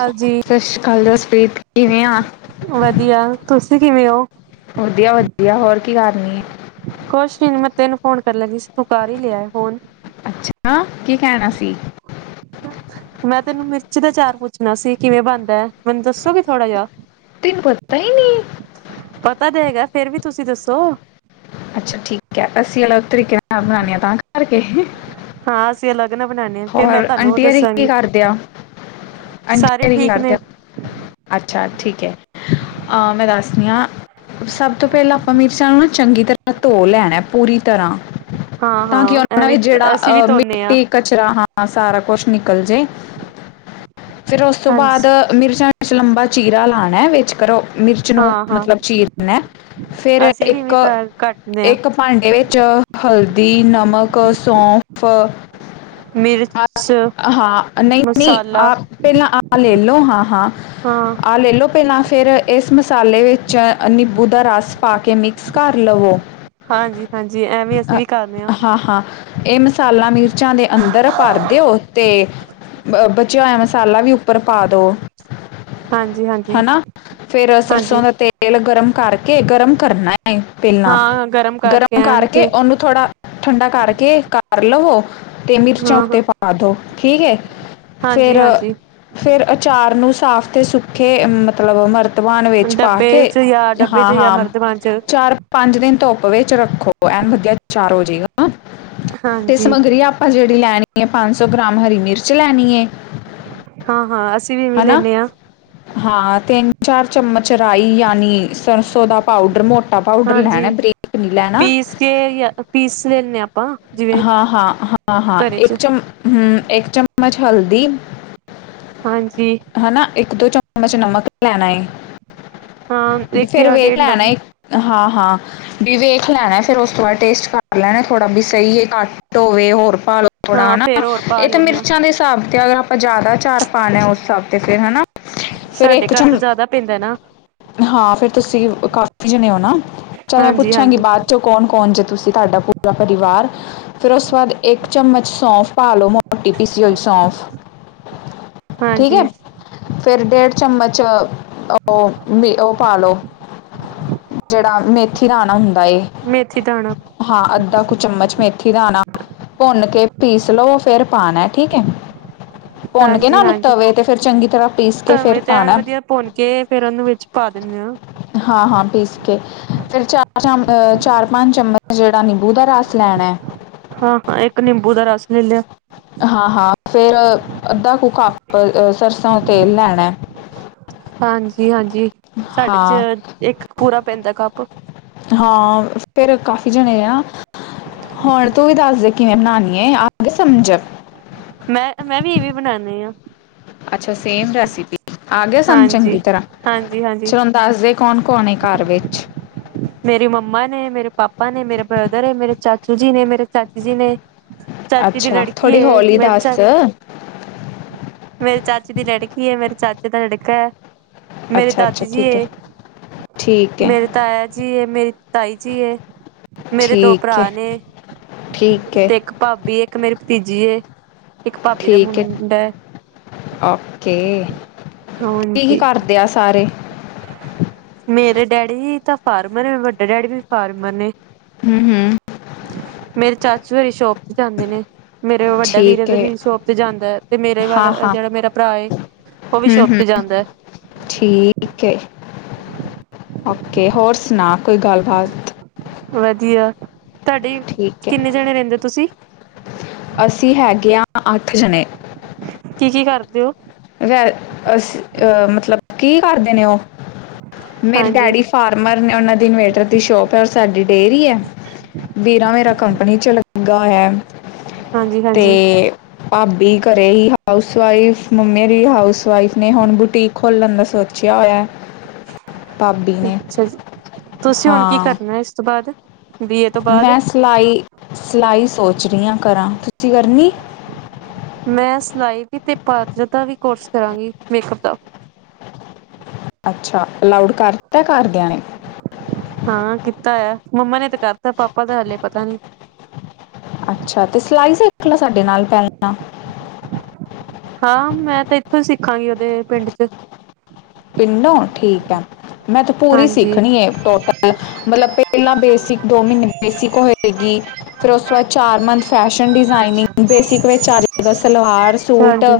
ਹਾਂਜੀ ਸਤਿ ਸ੍ਰੀ ਅਕਾਲ, ਜਸਪ੍ਰੀਤ ਕਿਵੇਂ ਆ? ਵਧੀਆ, ਤੁਸੀਂ ਕਿਵੇਂ ਹੋ? ਵਧੀਆ -ਵਧੀਆ, ਹੋਰ ਕੀ ਕਰਨੀ? ਕੁਛ ਨੀ, ਨੀ ਮੈਂ ਤੈਨੂੰ ਫੋਨ ਕਰ ਲੱਗੀ ਸੀ, ਤੂੰ ਕਰ ਹੀ ਲਿਆ ਏ ਫੋਨ। ਅੱਛਾ, ਕੀ ਕਹਿਣਾ ਸੀ? ਮੈਂ, ਤੈਨੂੰ ਮਿਰਚ, ਦਾ ਚਾਰ ਪੁੱਛਣਾ ਸੀ,, ਕਿਵੇਂ ਬਣਦਾ ਹੈ? ਮੈਨੂੰ ਦੱਸੋਗੇ, ਥੋੜਾ ਜਿਹਾ। ਤੈਨੂੰ ਪਤਾ ਹੀ ਨਹੀਂ ਹੈ। ਪਤਾ ਤੇ ਹੈਗਾ, ਫੇਰ ਵੀ ਤੁਸੀਂ ਦੱਸੋ? ਅੱਛਾ ਠੀਕ ਐ, ਅਸੀਂ ਅਲੱਗ ਤਰੀਕੇ ਦੇ ਨਾਲ ਬਣਾਨੇ ਆ ਤਾਂ ਕਰ ਕੇ? ਹਾਂ ਅਸੀਂ ਅਲੱਗ ਨਾ ਬਣਾਉਣੇ ਹਾਂ ਫੇਰ ਮੈਂ ਹੋਰ ਤੁਹਾਨੂੰ ਉਹ ਆਂਟੀ ਅਰੀ ਕੀ ਦੱਸਾਂਗੀ ਕਾਰਦੇ ਆ? ਆਂਟੀ ਸਾਰੇ ਆਰੀ ਕੀ ਠੀਕ ਕਰਦੇ ਨੇ ਆ? ਅੱਛਾ ਠੀਕ ਐ। ਆ ਮੈਂ ਦੱਸਨੀ ਆਂ, ਸਬ ਤੋਂ ਪੈਲਾਂ ਆਪਾਂ ਮੀਰਚਾ ਨੂੰ ਨਾ ਚੰਗੀ ਤਰਾ ਧੋ ਲੈਣੈ ਐ ਪੂਰੀ ਤਰਾਂ, ਹਾਂ ਤਾਂ ਕਿ ਹਾਂ ਅਪਣਾ ਏ ਵੀ ਐਵੇਂ ਜੇੜਾ ਅਸੀਂ ਵੀ ਅ ਧੋਨੇ ਹਾਂ ਮਿੱਟੀ ਕਚਰਾ ਹਾਂ ਸਾਰਾ ਕੋਛ ਨਿਕਲ ਜੇ, ਫੇਰ ਓਸ ਤੋਂ ਬਾਦ ਹਾਂਜੀ ਮਿਰਚਾਂ ਵਿੱਚ ਲੰਬਾ ਚੀਰਾ ਲਾਣੈ ਵਿੱਚ ਕਰੋ ਮਿਰਚ ਮੀਰਚਾ ਨੂ ਹਾਂ ਹਾਂ ਮਤਲਬ ਵਿੱਚੋ ਚੀਰਨਾ, ਫੇਰ ਅਸੀਂ ਅ ਵੀ ਏਕ ਇਵੇਂ ਕੱਟਦੇ ਹਾਂ ਏਕ ਭਾਂਡੇ ਚ ਹਲਦੀ, ਨਮਕ, ਸੌਂਫ ਮਿਰਚ ਹਾਂ ਨਈ-ਨਈ ਮਸਾਲਾ ਆ, ਪੇਲਾਂ ਆ ਲੇਲੋ ਹਾਂ-ਹਾਂ ਹਾਂ। ਆ ਲੈ ਲੋ ਪੇਲਾ, ਫੇਰ ਏਸ ਮਸਾਲੇ ਵਿੱਚ ਨਿਬੂ ਦਾ ਰਾਸ ਪਾ ਕੇ ਮਿਕਸ ਕਾਰ ਲਵੋ ਹਾਂਜੀ। ਹਾਂਜੀ ਐ ਵੀ ਅਸੀਂ ਵੀ ਕਾਰਨਾ ਹਾ, ਹਾਂ ਐ ਮਸਾਲਾ ਮਿਰਚਾਂ ਦੇ ਅੰਦਰ ਭਰ ਦੇਓ ਤੇ ਬ ਬਚੇਆ ਹੋਏਆ ਮਸਾਲਾ ਵੀ ਉੱਪਰ ਪਾ ਦੋ ਹਾਂਜੀ ਹਾਂਜੀ ਹਨਾ ਫੇਰ ਹਾਂਜੀ ਸਰਸੋਂ ਦਾ ਤੇ ਤੇਲ ਗਰਮ ਕਾਰਕੇ ਗਰਮ ਕਰਨਾ ਏ ਪੇਲਾਂ, ਹਾਂ ਕਰਕੇ ਗਰਮ ਐਨ ਕਾਰਕੇ ਤੇ ਓਨੂੰ ਥੋੜਾ ਠੰਡਾ ਕਾਰਕੇ ਕਾਰ ਲਵੋ ਤੇ ਮਿਰਚਾਂ ਹਾਂ ਹਾਂ ਉੱਤੇ ਪਾ ਦੋ ਠੀਕ ਏ, ਹਾਂਜੀ ਫੇਰ ਹਾਂਜੀ ਫੇਰ ਅਚਾਰ ਨੂੰ ਸਾਫ਼ ਤੇ ਸੁੱਖੇ ਮਤਲਬ ਮਰ ਧਵਾਨ ਵਿੱਚ ਪਾ ਡੱਬੇ ਕੇ, ਚ ਜਾਂ ਡੱਬੇ ਚ ਜਾਂ ਹਾਂ-ਹਾਂ ਮਰਤਬਾਨ ਚ ਚਾਰ ਪਾੰਜ ਦਿਨ ਧੋੱਪ ਵਿੱਚ ਰੱਖੋ ਐਨ ਵਦੀਆ ਚਾਰ ਹੋ ਜੇਗਾ, ਤੇ ਹਾਂਜੀ ਸਮੱਗਰੀ ਆਪ ਆਪਾਂ ਜੇੜੀ ਲੈਣੀ ਏ ਪਾੰਜ ਸੌ ਗ੍ਰਾਮ ਹਰੀ ਮਿਰਚ ਲੈਨੀ ਏ ਹਾਂ, ਹਾਂ ਅਸੀਂ ਵੀ ਵੇਲੇ ਹੂਨੇ ਆਂ ਹਾਂ ਤੇੱਨ-ਚਾਰ ਚਮਚ ਰਾਈ ਯਾਨੀ, ਸਰਸੋਂ ਦਾ ਪਾਊਡਰ ਮੋ ਟਾ ਪਾਊਡਰ ਲੈਣਾ ਬਰੀਕ ਨੀ ਲੈਣਾ ਜੇ ਏਐ ਪੀਸ ਲੈਨੇ ਆ ਆਪਾਂ ਜਿਵੇਂ ਹਾਂ, ਹਾਂ, ਹਾਂ, ਹਾਂ ਘਰੇ ਏਕ ਚ ਚਮ ਹੂੰ, ਏਕ ਚੱਮਚ ਹਲਦੀ ਹਾਂਜੀ। ਹਨਾ ਏਕ-ਦੋ ਚਮਚ ਨਮਕ ਲੈਨਾ, ਏ ਹਾਂ ਇੱਕ ਫੇਰ ਜਾਂ ਵੇਖ ਡੇਢ ਲੈਨਾ ਏ ਹਾਂ-ਹਾਂ, ਬੀ ਵੇਖ ਲੈਣੈ ਫੇਰ ਓਸ ਤੋਂ ਬਾਦ ਟੇਸਟ ਕਰ ਲੈਣੈ ਥੋੜਾ ਬਿ ਸਈ ਏ ਘਾੱਟ ਹੋਵੇ ਹੋਰ ਪਾਲੋ਼ ਥੋੜਾ ਹਾਂ ਹਨਾ, ਫੇਰ ਹੋਰ ਪਾ ਏ ਤਾਂ ਲੈਂਦੇ ਹਾਂ ਮਿਰਚਾਂ ਦੇ ਸ੍ਹਾਬ ਤੇ ਆਜਾ ਆਪਾਂ ਜਾਦਾ ਚਾਰ ਪਾਨੈ ਓਸ ਸ੍ਹਾਬ ਤੇ ਫੇਰ ਹਨਾ, ਫੇਰ ਸਾਡੇ ਏਕ ਘਰ ਤਾਂ ਚਮ ਜ਼ਿਆਦਾ ਪੈਂਦਾ ਨਾ ਹਾਂ, ਫੇਰ ਤੁਸੀਂ ਕਾਫੀ ਜਣੇ ਓ ਨਾ, ਚੱਲ ਮੈਂ ਹਾਂਜੀ ਪੁੱਛਾਂਗੀ ਹਾਂਜੀ ਬਾਦ ਚੋਂ ਕੌਣ-ਕੌਣ ਜੇ ਤੁਸੀਂ ਤਾਹਾਡਾ ਪੂਰਾ ਪਰਿਵਾਰ? ਫੇਰ ਓਸ ਤੋਂ ਬਾਦ ਏਕ ਚੱਮਚ ਸੌਂਫ ਪਾ ਲੋ ਮੋਟੀ ਪੀਸੀ ਹੋਈ ਸੌਂਫ ਠੀਕ ਏ, ਹਾਂਜੀ ਫੇਰ ਡੇੜ ਚੱਮਚ ਓ ਪਾ ਲੋ ਜੇੜਾ ਮੇਥੀ ਦਾਣਾ ਹੁੰਦਾ ਏ ਮੇਥੀ ਦਾਣਾ। ਹਾਂ, ਅੱਦਾ ਕੁ ਚੱਮਚ ਮੇਥੀ ਦਾਨਾ, ਭੁੰਨ ਕੇ ਪੀਸ ਲੋੋ ਫੇਰ ਪਾਨਾ ਠੀਕ ਏ। ਭੋਨ ਕੇ ਨਾ ਹਾਂਜੀ ਓਨੂ ਹਾਂਜੀ ਤਵੇ ਤੇ ਫੇਰ ਚੰਗੀ ਤਰਾ ਪੀਸ ਕੇ ਫੇਰ ਧਵੇਂ ਤੇ ਐਨ ਪਾਨਾ। ਵਧੀਆ ਭੁੰਨ ਕੇ ਫੇਰ ਉਹਨੂੰ ਵਿੱਚ ਪਾ ਦਿੰਦੇ ਹਾਂ ਹਾਂ-ਹਾਂ ਪੀਸ ਕੇ, ਫੇਰ ਚਾਰ ਚਾਮ ਚਾਰ-ਪੰਜ ਚੱਮਚ ਜੇੜਾ ਨਿੰਬੂ ਦਾ ਰਾਸ ਲੈਣੈ ਹਾਂ-ਹਾਂ, ਇੱਕ ਨਿੰਬੂ ਦਾ ਰਾਸ ਲੇ ਲੇਯਾ। ਹਾਂ-ਹਾਂ, ਫੇਰ ਅੱਦਾ ਕੁੂ ਕਾੱਪ ਸਰਸੋਂ ਦਾ ਤੇਲ ਲੈਣੈ। ਹਾਂਜੀ-ਹਾਂਜੀ, ਸਾਡੇ ਹਾਂ ਚ ਏਕ ਪੂਰਾ ਪੈਂਦਾ ਕਾੱਪ। ਹਾਂ, ਫੇਰ ਕਾਫੀ ਜਣੇ ਆ ਹੋਣ ਤੂੰ ਵੀ ਦਾੱਸ ਦੇ। ਕਿਵੇਂ ਬਣਾਉਣੀ ਹੈ? ਆਪ ਵੀ ਸਮਝ। ਮੈਂ, ਮੈਂ ਵੀ ਇਵੇਂ ਬਣਾਉਦੀ ਹਾਂ। ਅੱਛਾ, ਸੇਮ ਰੈਸਿਪੀ, ਆ ਗਿਆ ਸਮਝ ਹਾਂਜੀ ਚੰਗੀ ਤਰ੍ਹਾਂ? ਹਾਂਜੀ ਹਾਂਜੀ ਚਲ ਦੱਸਦੇ, ਕੌਣ- ਕੌਣ ਹੈ, ਘਰ ਵਿੱਚ? ਮੇਰੀ ਮੰਮਾ ਨੇ, ਮੇਰੇ ਪਾਪਾ ਨੇ, ਮੇਰੇ ਬ੍ਰਦਰ ਨੇ, ਮੇਰੇ ਚਾਚੂ ਜੀ ਨੇ, ਮੇਰੇ ਚਾਚੀ ਜੀ ਨੇ। ਚਾਚੀ ਦੀ ਅੱਛਾ, ਲੜਕੀ ਥੋੜੀ ਹੈ ਹੋਲੀ ਮੇਰੇ ਚਾ ਦੱਸ। ਮੇਰੇ ਚਾਚੀ ਦੀ ਲੜਕੀ ਹੈ। ਮੇਰੇ ਚਾਚੇ ਦਾ ਲੜਕਾ ਹੈ। ਮੇਰੇ, ਅੱਛਾ ਅੱਛਾ ਦਾਦੀ ਜੀ ਠੀਕ ਹੈ ਏ ਠੀਕ ਹੈ ਮੇਰੇ ਤਾਇਆ ਜੀ ਏ, ਮੇਰੀ ਤਾਈ ਜੀ ਏ, ਮੇਰੇ ਦੋ ਭਰਾ ਠੀਕ ਹੈ ਨੇ। ਠੀਕ ਹੈ ਤੇ ਇੱਕ ਭਾਬੀ, ਇੱਕ ਮੇਰੀ ਭਤੀਜੀ ਏ, ਇੱਕ ਭਾਬੀ ਦਾ ਮੁੰਡਾ ਹੈ। ਓਕੇ, ਕੀ- ਕੀ ਹਾਂਜੀ ਕਰਦੇ ਆ ਸਾਰੇ? ਮੇਰੇ ਡੈਡੀ ਤਾਂ ਫਾਰਮਰ ਨੇ, ਵੱਡੇ ਡੈਡੀ ਵੀ, ਫਾਰਮਰ ਨੇ। ਹੂੰ-ਹੂੰ, ਮੇਰੇ ਚਾਚੂ, ਹਰੀ ਸ਼ੋਪ ਤੇ ਜਾਂਦੇ ਨੇ। ਮੇਰੇ ਵੱਡਾ ਵੀਰ, ਠੀਕ ਦੇ ਹੈ ਵੀ ਸ਼ੋਪ ਤੇ ਜਾਂਦਾ ਹੈ। ਤੇ ਮੇਰੇ ਵੱਲ ਹਾਂ ਹਾਂ ਜਿਹੜਾ ਮੇਰਾ ਭਰਾ ਏ ਉਹ ਵੀ, ਸ਼ੋਪ ਤੇ ਜਾਂਦਾ ਹੈ। ਓਕੇ, ਓਕੇ ਹੋਰ ਸੁਣਾ ਕੋਈ ਗੱਲਬਾਤ? ਵਧੀਆ, ਤੁਹਾਡੇ ਠੀਕ ਹੈ ਕਿੰਨੇ ਜਾਣੇ ਰਹਿੰਦੇ ਹੋ ਤੁਸੀਂ? ਅਸੀਂ, ਹੈਗੇ ਹਾਂ ਅੱਠ ਜਣੇ। ਕੀ -ਕੀ ਕਰਦੇ ਹੋ? ਵ, ਅ ਅਹ ਮਤਲਬ, ਕੀ ਕਰਦੇ ਨੇ ਉਹ? ਮੇਰੇ ਹਾਂਜੀ ਡੈਡੀ ਫਾਰਮਰ ਨੇ, ਉਹਨਾਂ ਦੀ ਇਨਵੇਟਰ ਦੀ ਸ਼ੋਪ ਹੈ। ਔਰ ਸਾਡੀ ਡੇਅਰੀ ਹੈ। ਵੀਰਾ, ਮੇਰਾ ਕੰਪਨੀ ਚ ਲੱਗਾ ਹੋਇਆ। ਹਾਂਜੀ- ਹਾਂਜੀ। ਤੇ ਭਾਬੀ, ਘਰੇ ਹੀ ਹਾਊਸਵਾਈਫ। ਮੰਮੇ ਵੀ, ਹਾਊਸ ਵਾਈਫ ਨੇ, ਹੁਣ ਬੁਟੀਕ ਖੋਲਣ ਦਾ ਸੋਚਿਆ ਹੋਇਆ। ਭਾਬੀ ਨੇ ਅੱਛਾ ਜੀ, ਤੁਸੀਂ ਹੁਣ ਕੀ ਹਾਂ ਕਰਨਾ, ਇਸ ਤੋਂ ਬਾਅਦ? ਬੀਏ ਤੋਂ ਬਾਅਦ? ਮੈਂ ਸਿਲਾਈ, ਸਿਲਾਈ ਸੋਚ ਰਹੀ ਹਾਂ ਕਰਾਂ। ਤੁਸੀਂ ਕਰਨੀ? ਮੈਂ ਸਿਲਾਈ ਵੀ ਤੇ, ਪਾਰਲਰ ਦਾ ਵੀ ਕੋਰਸ ਕਰਾਂਗੀ, ਮੇਕਅਪ ਦਾ। ਅੱਛਾ, ਅਲਾਉਡ ਕਰਤਾ ਘਰਦਿਆਂ ਨੇ? ਹਾਂ, ਕੀਤਾ ਆ ਮੰਮਾ ਨੇ ਤਾਂ ਕਰਤਾ, ਪਾਪਾ ਦਾ ਹਾਲੇ ਪਤਾ ਨੀ। ਅੱਛਾ, ਤੇ ਸਿਲਾਈ ਸਿੱਖ ਲਾ, ਸਾਡੇ ਨਾਲ ਪਹਿਲਾਂ। ਹਾਂ, ਮੈਂ ਤਾਂ ਇੱਥੋਂ ਹੀ ਸਿੱਖਾਂਗੀ, ਉਹਦੇ ਪਿੰਡ ਚ ਤਿੰਨੋ? ਠੀਕ ਹੈ। ਮੈਂ ਤੇ ਪੂਰੀ ਹਾਂਜੀ ਸਿੱਖਣੀ ਹੈ, ਟੋਟਲ ਮਤਲਬ ਪਹਿਲਾਂ ਬੇਸਿਕ ਦੋ ਮਹੀਨੇ ਬੇਸਿਕ ਹੋਏਗੀ। ਫਿਰ ਉਸ ਤੋਂ ਬਾਅਦ, ਚਾਰ ਮੰਥ ਫੈਸ਼ਨ ਡਿਜ਼ਾਇਨਿੰਗ ਬੇਸਿਕ ਵਿੱਚ ਅੱਜ ਦਾ ਸਲਵਾਰ ਸੂਟ ਹਾਂਜੀ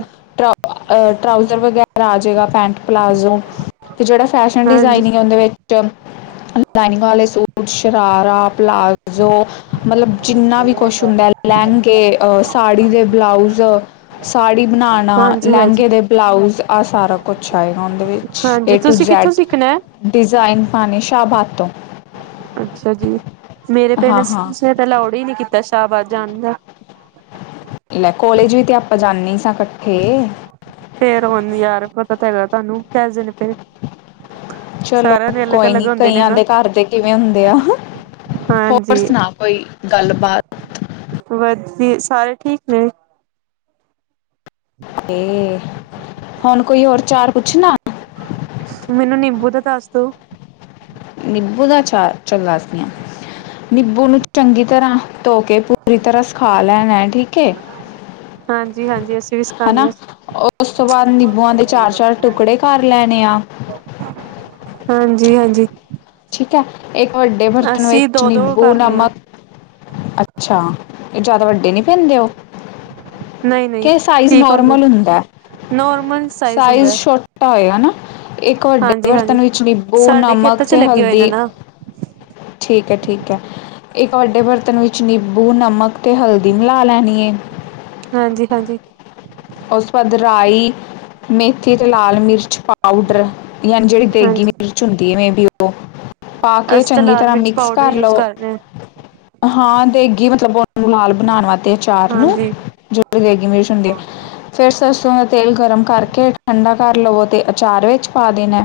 ਟਰਾਉਜ਼ਰ ਵਗੈਰਾ ਆ ਜਾਏਗਾ, ਪੈਂਟ ਪਲਾਜ਼ੋ ਅਤੇ ਜਿਹੜਾ ਫੈਸ਼ਨ ਹਾਂਜੀ ਡਿਜ਼ਾਇਨਿੰਗ ਹੈ। ਉਹਦੇ ਵਿੱਚ ਲਾਈਨਿੰਗ ਵਾਲੇ ਸੂਟ ਸ਼ਰਾਰਾ, ਪਲਾਜ਼ੋ। ਮਤਲਬ ਜਿੰਨਾ ਵੀ, ਕੁਛ ਹੁੰਦਾ ਲਹਿੰਗੇ, ਅਹ ਸਾੜੀ ਦੇ ਬਲਾਊਜ਼ ਸਾੜੀ ਬਣਾਉਣਾ, ਹਾਂਜੀ ਹਾਂਜੀ ਲਹਿੰਗੇ ਦੇ ਬਲਾਊਜ਼ ਆ ਸਾਰਾ ਕੁਛ। ਉਹਦੇ ਵਿੱਚ, ਹਾਂਜੀ ਏ ਟੂ ਤੁਸੀਂ ਜੈਡ, ਕਿੱਥੋਂ ਸਿੱਖਣਾ ਹੈ ਡਿਜ਼ਾਇਨ ਪਾਉਣੇ ਸ਼ਾਹਾਬਾਦ ਤੌਂ ਅੱਛਾ ਜੀ, ਮੇਰੇ ਪੇਰੈਂਟਸ ਨੇ ਤਾਂ ਅਲਾਊਡ ਹੀ ਨੀ ਕੀਤਾ, ਸ਼ਾਹਬਾਦ ਜਾਣ ਦਾ। ਲੈ, ਕੋਲੇਜ ਵੀ ਤੇ ਆਪਾਂ, ਜਾਂਨੇ ਈ ਸਾਂ ਇਕੱਠੇ। ਫਿਰ ਹੁਣ, ਯਾਰ ਪਤਾ ਤੇ ਹੈਗਾ, ਤੁਹਾਨੂੰ [unintelligible] ਚਲੋ ਸਾਰਿਆਂ ਦੇ ਅਲੱਗ ਕੋਈ ਅਲੱਗ ਨੀ, ਹੁੰਦੇ ਨੇ ਕਈਆਂ ਨਾ ਦੇ ਘਰ ਦੇ ਕਿਵੇਂ ਹੁੰਦੇ ਆ। ਹੋਰ ਹਾਂਜੀ ਸੁਣਾ, ਕੋਈ ਗੱਲਬਾਤ? ਵਧੀਆ, ਸਾਰੇ ਠੀਕ ਨੇ। ਇਹ ਹੁਣ ਕੋਈ ਹੋਰ ਅਚਾਰ ਪੁੱਛਣਾ। ਮੈਨੂੰ ਨਿੰਬੂ ਦਾ ਦੱਸ ਦੋ। ਨਿੰਬੂ ਦਾ ਆਚਾਰ ਚੱਲ ਦੱਸਦੀ ਹਾਂ ਨਿੰਬੂ ਨੂੰ ਚੰਗੀ ਤਰ੍ਹਾਂ। ਧੋ ਕੇ ਪੂਰੀ ਤਰ੍ਹਾਂ ਸਿਖਾ ਲੈਣਾ ਹੈ ਠੀਕ ਏ। ਹਾਂਜੀ ਹਾਂਜੀ ਅਸੀਂ ਵੀ। ਸਿਖਾਉਂਦੇ ਹਨਾ ਹਾਂ ਉਸ ਤੋਂ ਬਾਅਦ ਨਿੰਬੂਆਂ ਦੇ ਚਾਰ ਚਾਰ ਟੁਕੜੇ ਕਰ ਲੈਣੇ ਆ। ਹਾਂਜੀ, ਹਾਂਜੀ। ਠੀਕ ਹੈ ਇੱਕ ਵੱਡੇ ਬਰਤਨ ਅਸੀਂ ਵਿੱਚ ਦੋ ਦੋ ਨਿੰਬੂ ਕਰਨੇ ਆ ਨਮਕ ਅੱਛਾ ਇਹ ਜ਼ਿਆਦਾ ਵੱਡੇ ਨਹੀਂ ਪੈਂਦੇ ਉਹ। ਨਹੀਂ ਨਹੀਂ ਕੇ ਸਾਈਜ਼ ਠੀਕ ਹੁੰਦੇ ਨੋਰਮਲ ਹੁੰਦਾ ਨੋਰਮਲ ਸਾਈਜ਼ ਹੁੰਦਾ ਛੋਟਾ ਖੱਟਾ ਹੋਏਗਾ ਇੱਕ ਵੱਡੇ ਹਾਂਜੀ ਹਾਂਜੀ ਬਰਤਨ ਵਿੱਚ ਨਿੰਬੋ ਸਾਡੇ ਨਮਕ ਖੇਤਾਂ ਚ ਤੇ ਲੱਗੇ ਹੋਏ ਨੇ ਹਲਦੀ ਨਾ ਠੀਕ ਹੈ, ਠੀਕ ਹੈ। ਇੱਕ ਵੱਡੇ ਬਰਤਨ ਵਿੱਚ ਨਿੰਬੂ ਨਮਕ ਤੇ ਹਲਦੀ ਮਿਲਾ ਲੈਣੀ ਏ। ਹਾਂਜੀ, ਹਾਂਜੀ। ਉਸ ਤੋਂ ਬਾਅਦ ਰਾਈ ਮੇਥੀ ਤੇ ਲਾਲ ਮਿਰਚ ਪਾਊਡਰ ਯਾਨੀ ਜਿਹੜੀ ਤੇਗੀ ਹਾਂਜੀ ਮਿਰਚ ਹੁੰਦੀ ਮੈਂ ਵੀ ਉਹ ਪਾ ਕੇ ਅਸੀਂ ਤਾਂ ਚੰਗੀ ਲਾਲ ਤਰ੍ਹਾਂ ਮਿਰਚ ਮਿਕਸ ਪਾਊਡਰ ਕਰ ਯੂਜ ਲਓ। ਰਹੇ ਹਾਂ ਹਾਂ ਦੇਗੀ ਮਤਲਬ ਬਹੁਤ ਨਾਲ ਬਣਾਉਣ ਅਚਾਰ ਨੂੰ ਹਾਂਜੀ ਜੋ ਵੀ ਦੇਗੀ ਮਿਰਚ ਹੁੰਦੀ। ਫਿਰ ਸਰਸੋਂ ਦਾ ਤੇਲ ਗਰਮ ਕਰਕੇ ਠੰਡਾ ਕਰ ਲਵੋ ਤੇ ਅਚਾਰ ਵਿੱਚ ਪਾ ਦੇਣਾ।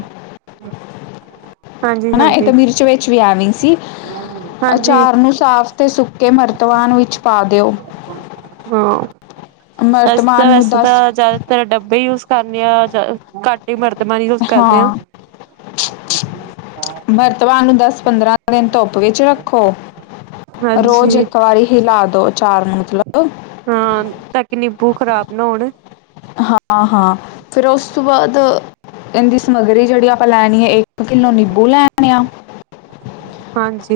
ਹਾਂਜੀ ਹਨਾ ਇੱਕ ਤਾਂ ਹਾਂਜੀ ਮਿਰਚ ਵਿੱਚ ਵੀ ਆ ਗਈ ਸੀ। ਹਾਂਜੀ ਅਚਾਰ ਨੂੰ ਸਾਫ਼ ਤੇ ਸੁੱਕੇ ਮਰਤਵਾਨ ਵਿੱਚ ਪਾ ਦਿਓ। ਹਾਂ ਅਸੀਂ ਤਾਂ ਮਰਤਬਾਨ ਨੂੰ ਵੈਸੇ ਤਾਂ। ਦਸ ਜ਼ਿਆਦਾਤਰ ਡੱਬੇ ਯੂਜ ਕਰਨੇ ਆ ਜਾਂ ਘੱਟ ਹੀ ਵਰਤਮਾਨ ਯੂਜ ਕਰਦੇ ਹਾਂ। ਵਰਤਮਾਨ ਨੂੰ ਦਸ ਪੰਦਰਾਂ ਦਿਨ ਧੁੱਪ ਵਿੱਚ ਰੱਖੋ ਰੋਜ਼ ਹਾਂਜੀ ਇੱਕ ਵਾਰੀ ਹੀ ਲਾ ਦੋ ਅਚਾਰ ਮਤਲਬ ਹਾਂ ਤਾਂ ਕਿ ਨਿੰਬੂ ਖ਼ਰਾਬ ਨਾ ਹੋਣ। ਹਾਂ ਹਾਂ ਫਿਰ ਉਸ ਤੋਂ ਬਾਅਦ ਇਹਦੀ ਸਮਗਰੀ ਜਿਹੜੀ ਆਪਾਂ ਲੈਣੀ ਹੈ ਇੱਕ। ਕਿਲੋ ਨਿੰਬੂ ਲੈਣੇ ਹਾਂਜੀ।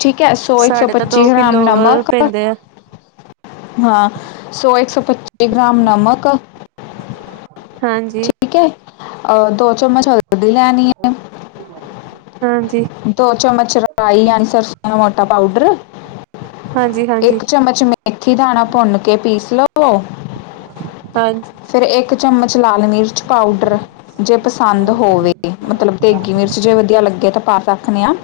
ਠੀਕ ਹੈ ਸੌ ਇੱਕ ਸੌ ਸਾਡੇ ਤਾਂ ਪੱਚੀ ਦੋ ਗ੍ਰਾਮ ਕਿੱਲੋ ਨਮਕ। ਪੈਂਦੇ ਆ ਹਾਂ ਸੌ ਇੱਕ ਸੌ ਪੱਚੀ ਗ੍ਰਾਮ ਨਮਕ। ਹਾਂਜੀ। ਅਹ ਦੋ ਚਮਚ ਹਲਦੀ ਲੈਣੀ ਹੈ। ਹਾਂਜੀ। ਦੋ ਚਮਚ ਰਾਈ ਆਨਸਰ ਮੋਟਾ ਪਾਊਡਰ ਹਾਂਜੀ ਹਾਂਜੀ ਇੱਕ ਚਮਚ। ਮੇਥੀ ਦਾਣਾ ਭੁੰਨ ਕੇ ਪੀਸ ਲਓ। ਹਾਂਜੀ। ਫਿਰ ਇੱਕ ਚਮਚ ਲਾਲ ਮਿਰਚ ਪਾਊਡਰ। ਜੇ ਪਸੰਦ ਹੋਵੇ ਮਤਲਬ ਦੇਗੀ ਮਿਰਚ ਜੇ ਵਧੀਆ ਲੱਗੇ ਤਾਂ। ਰੱਖਨੇ ਆ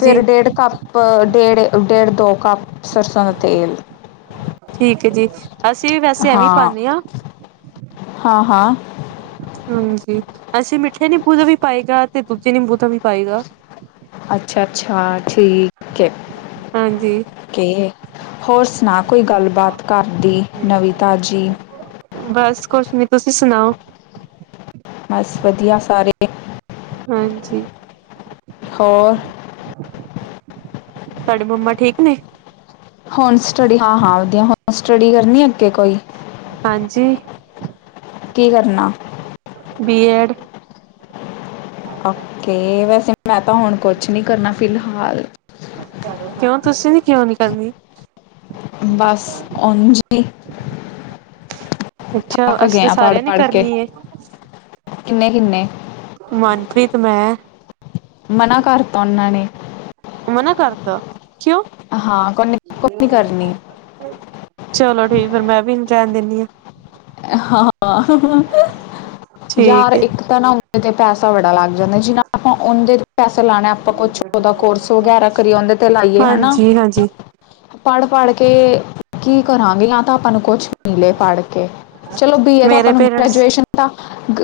ਫਿਰ ਡੇਢ ਕੱਪ ਪ ਡੇਢ ਡੇਢ ਦੋ ਕੱਪ ਸਸਤਾ ਤੇਲ। ਠੀਕ ਹੈ ਜੀ ਅਸੀਂ ਵੀ ਵੈਸੇ ਐਵੇਂ ਪਾਂਦੇ ਹਾਂ। ਹਾਂ ਹਾਂ ਹਾਂਜੀ ਅਸੀਂ ਮਿੱਠੇ ਨਿੰਬੂ ਦਾ ਵੀ ਪਾਏਗਾ ਤੇ ਦੂਜੇ ਨਿੰਬੂ ਦਾ ਵੀ ਪਾਏਗਾ। ਅੱਛਾ, ਅੱਛਾ ਠੀਕ ਹੈ। ਹਾਂਜੀ ਕੇ ਹੋਰ ਸੁਣਾ ਕੋਈ ਗੱਲਬਾਤ ਘਰ ਦੀ ਨਵੀਂ ਤਾਜੀ? ਬਸ ਕੁਛ ਨੀ ਤੁਸੀਂ ਸੁਣਾਓ? ਬਸ ਵਧੀਆ ਸਾਰੇ। ਹਾਂਜੀ। ਹੋਰ। ਤੁਹਾਡੇ ਮੰਮਾ ਠੀਕ ਨੇ। ਹੁਣ ਸਟੱਡੀ ਹਾਂ ਹਾਂ ਵਧੀਆ ਹੁਣ ਸਟੱਡੀ ਕਰਨੀ ਅੱਗੇ ਕੋਈ। ਹਾਂਜੀ। ਕੀ ਕਰਨਾ। B Ed. ਓਕੇ ਵੈਸੇ ਮੈਂ ਤਾਂ ਹੁਣ ਕੁਛ ਨੀ ਕਰਨਾ ਫਿਲਹਾਲ। ਕਿਉਂ ਤੁਸੀਂ ਨਹੀਂ ਕਿਉਂ ਨੀ ਕਰਨੀ। ਬਸ ਉਝ ਹੀ ਅੱਛਾ ਅਸੀਂ ਤਾਂ ਸਾਰਿਆਂ ਨੇ ਕਰਨੀ ਹੈ। ਕਿੰਨੇ ਕਿੰਨੇ ਮਨਪ੍ਰੀਤ ਮੈਂ। ਮਨਾ ਕਰਤਾ ਉਹਨਾਂ ਨੇ। ਮਨਾ ਕਰਤਾ ਕਿਉ। ਹਾਂ ਕੋਨ ਕੋ ਕਰਨੀ। ਚਲੋ ਠੀਕ ਫਿਰ ਮੈਂ ਵੀ ਨ ਰਹਿਣ ਦਿੰਦੀ ਹਾਂ। ਹਾਂ ਯਾਰ ਠੀਕ ਹੈ ਇੱਕ ਤਾਂ ਨਾਉਦੇ ਤੇ ਪੈਸਾ ਬੜਾ ਲੱਗ ਜਾਂਦਾ ਜਿਨਾ। ਆਪਾਂ ਉਹਦੇ ਪੈਸੇ ਲਾਣੇ ਆਪਾਂ ਕੁਛ ਉਹਦਾ ਕੋਰਸ ਵਗੈਰਾ ਕਰੀਏ ਉਹਦੇ ਤੇ ਲਾਈਏ ਹਨਾ। ਹਾਂਜੀ ਹਾਂਜੀ ਪੜ੍ਹ, ਪੜ੍ਹ ਕੇ ਕੀ ਕਰਾਂਗੇ ਜਾਂ ਤਾਂ ਆਪਾਂ ਨੂੰ ਕੁਛ ਮਿਲੇ ਪੜ੍ਹ ਕੇ। ਚਲੋ ਬੀ ਏ ਆਪਾਂ ਮੇਰੇ ਨੂੰ ਪੇਰੈਂਟਸ ਗ੍ਰੈਜੂਏਸ਼ਨ ਤਾ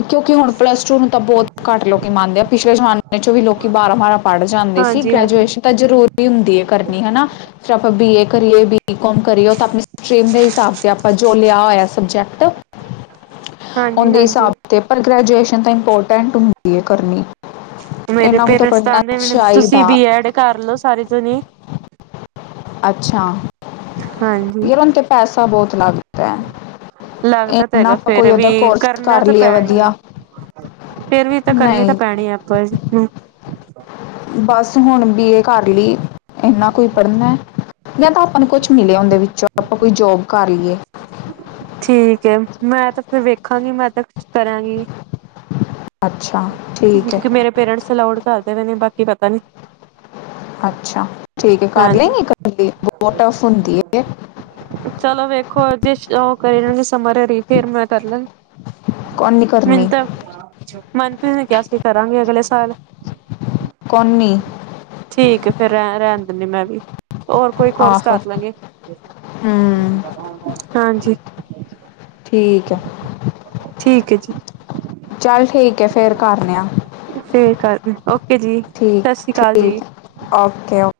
ਕਿਉਂਕਿ ਹੁਣ ਪਲੱਸ ਟੂ ਨੂੰ ਤਾਂ ਬਹੁਤ ਘੱਟ ਲੋਕੀ ਮੰਨਦੇ ਆ ਪਿਛਲੇ ਜ਼ਮਾਨੇ ਚੋਂ ਵੀ ਲੋਕੀ ਬਾਰਾਂ, ਬਾਰਾਂ ਪੜ੍ਹ ਜਾਂਦੇ ਸੀ ਹਾਂਜੀ ਹਾਂ ਗ੍ਰੈਜੂਏਸ਼ਨ ਤਾਂ ਜ਼ਰੂਰੀ ਹੁੰਦੀ ਹੈ ਕਰਨੀ ਹਨਾ। ਫਿਰ ਆਪਾਂ ਬੀ ਏ ਕਰੀਏ ਬੀਈ ਕੌਮ ਕਰੀਏ ਤਾਂ ਆਪਣੀ ਸਟਰੀਮ ਦੇ ਹਿਸਾਬ ਤੇ ਆਪਾਂ ਜੋ ਲਿਆ ਹੋਇਆ ਸਬਜੈਕਟ। ਹਾਂਜੀ ਉਹਦੇ ਹਾਂਜੀ ਹਿਸਾਬ ਤੇ ਪਰ ਗ੍ਰੈਜੂਏਸ਼ਨ ਤਾਂ ਇੰਪੋਰਟੈਂਟ ਹੁੰਦੀ ਹੈ ਕਰਨੀ। ਮੇਰੇ ਇੰਨਾ ਕੁ ਤਾਂ ਪਰੇਟੈਸ ਪੜ੍ਹਨਾ ਕਹਿੰਦੇ ਤੁਸੀਂ ਚਾਹੀਦਾ ਬੀ ਐਡ ਕਰਲੋ ਸਾਰੇ ਜਾਣੇ। ਅੱਛਾ ਹਾਂਜੀ। ਯਾਰ ਉਹ ਤੇ ਪੈਸਾ ਬਹੁਤ ਲੱਗਦਾ ਹੈ। ਲੱਗਦਾ ਤਾਂ ਇੰਨਾ ਹੈਗਾ ਆਪਾਂ ਫੇਰ ਕੋਈ ਵੀ ਉਹਦਾ ਕੋਰਸ ਕਰਨਾ ਕਰ ਤਾਂ ਲਈਏ ਪੈਣੀ। ਵਧੀਆ ਫੇਰ ਵੀ ਇਹ ਤਾਂ ਕਰਨੀ ਤਾਂ ਨਹੀਂ ਪੈਣੀ ਆਪਾਂ ਨੂੰ। ਬਸ ਹੁਣ ਬੀ ਏ ਕਰ ਲਈ ਇਨਾ ਕੁ ਹੀ ਪੜ੍ਹਨਾ ਜਾਂ ਤਾਂ ਆਪਾਂ ਨੂੰ ਕੁਛ ਮਿਲਿਆ ਉਹਦੇ ਵਿੱਚੋਂ ਆਪਾਂ ਕੋਈ ਜੋਬ ਕਰ ਲਈਏ। ਠੀਕ ਹੈ ਮੈਂ ਤਾਂ ਫਿਰ ਵੇਖਾਂਗੀ ਮੈਂ ਤਾਂ ਕੁਛ ਕਰਾਂਗੀ। ਅੱਛਾ ਠੀਕ ਹੈ। ਕਿਉਂਕਿ ਮੇਰੇ ਪੇਰੈਂਟਸ ਅਲਾਉਡ ਕਰਦੇ ਨੇ ਬਾਕੀ ਪਤਾ ਨੀ। ਅੱਛਾ ਠੀਕ ਹੈ ਕਰ ਲੈ ਹਾਂਜੀ ਗਈ ਇੱਕਲੀ ਬਹੁਤ ਟਫ ਹੁੰਦੀ ਹੈ। ਚਲੋ ਵੇਖੋ ਅਜੇ ਉਹ ਕਰ ਜਾਣਗੇ ਸਮਰ ਫੇਰ ਮੈਂ ਕਰ ਲੈ ਕੌਣ ਨਹੀਂ ਕਰਨੀ ਮਿੰਨਤਾਂ ਮਨਪ੍ਰੀਤ ਨੇ ਕਿਹਾ ਸੀ ਕਰਾਂਗੇ ਅਗਲੇ ਸਾਲ। ਕੋਨੀ। ਠੀਕ ਫੇਰ ਰਹਿ ਰਹਿਣ ਦਿੰਦੀ ਮੈਂ ਵੀ ਹੋਰ ਕੋਈ ਕੋਰਸ ਆਹੋ ਕਰ ਲਾਂਗੇ ਹੂੰ ਹਾਂਜੀ। ਠੀਕ ਹੈ। ਠੀਕ ਹੈ ਜੀ ਚੱਲ ਠੀਕ ਹੈ ਫੇਰ ਕਰਨ ਆ। ਸਹੀ ਗੱਲ ਓ ਠੀਕ-ਠੀਕ, ਓਕੇ-ਓਕੇ।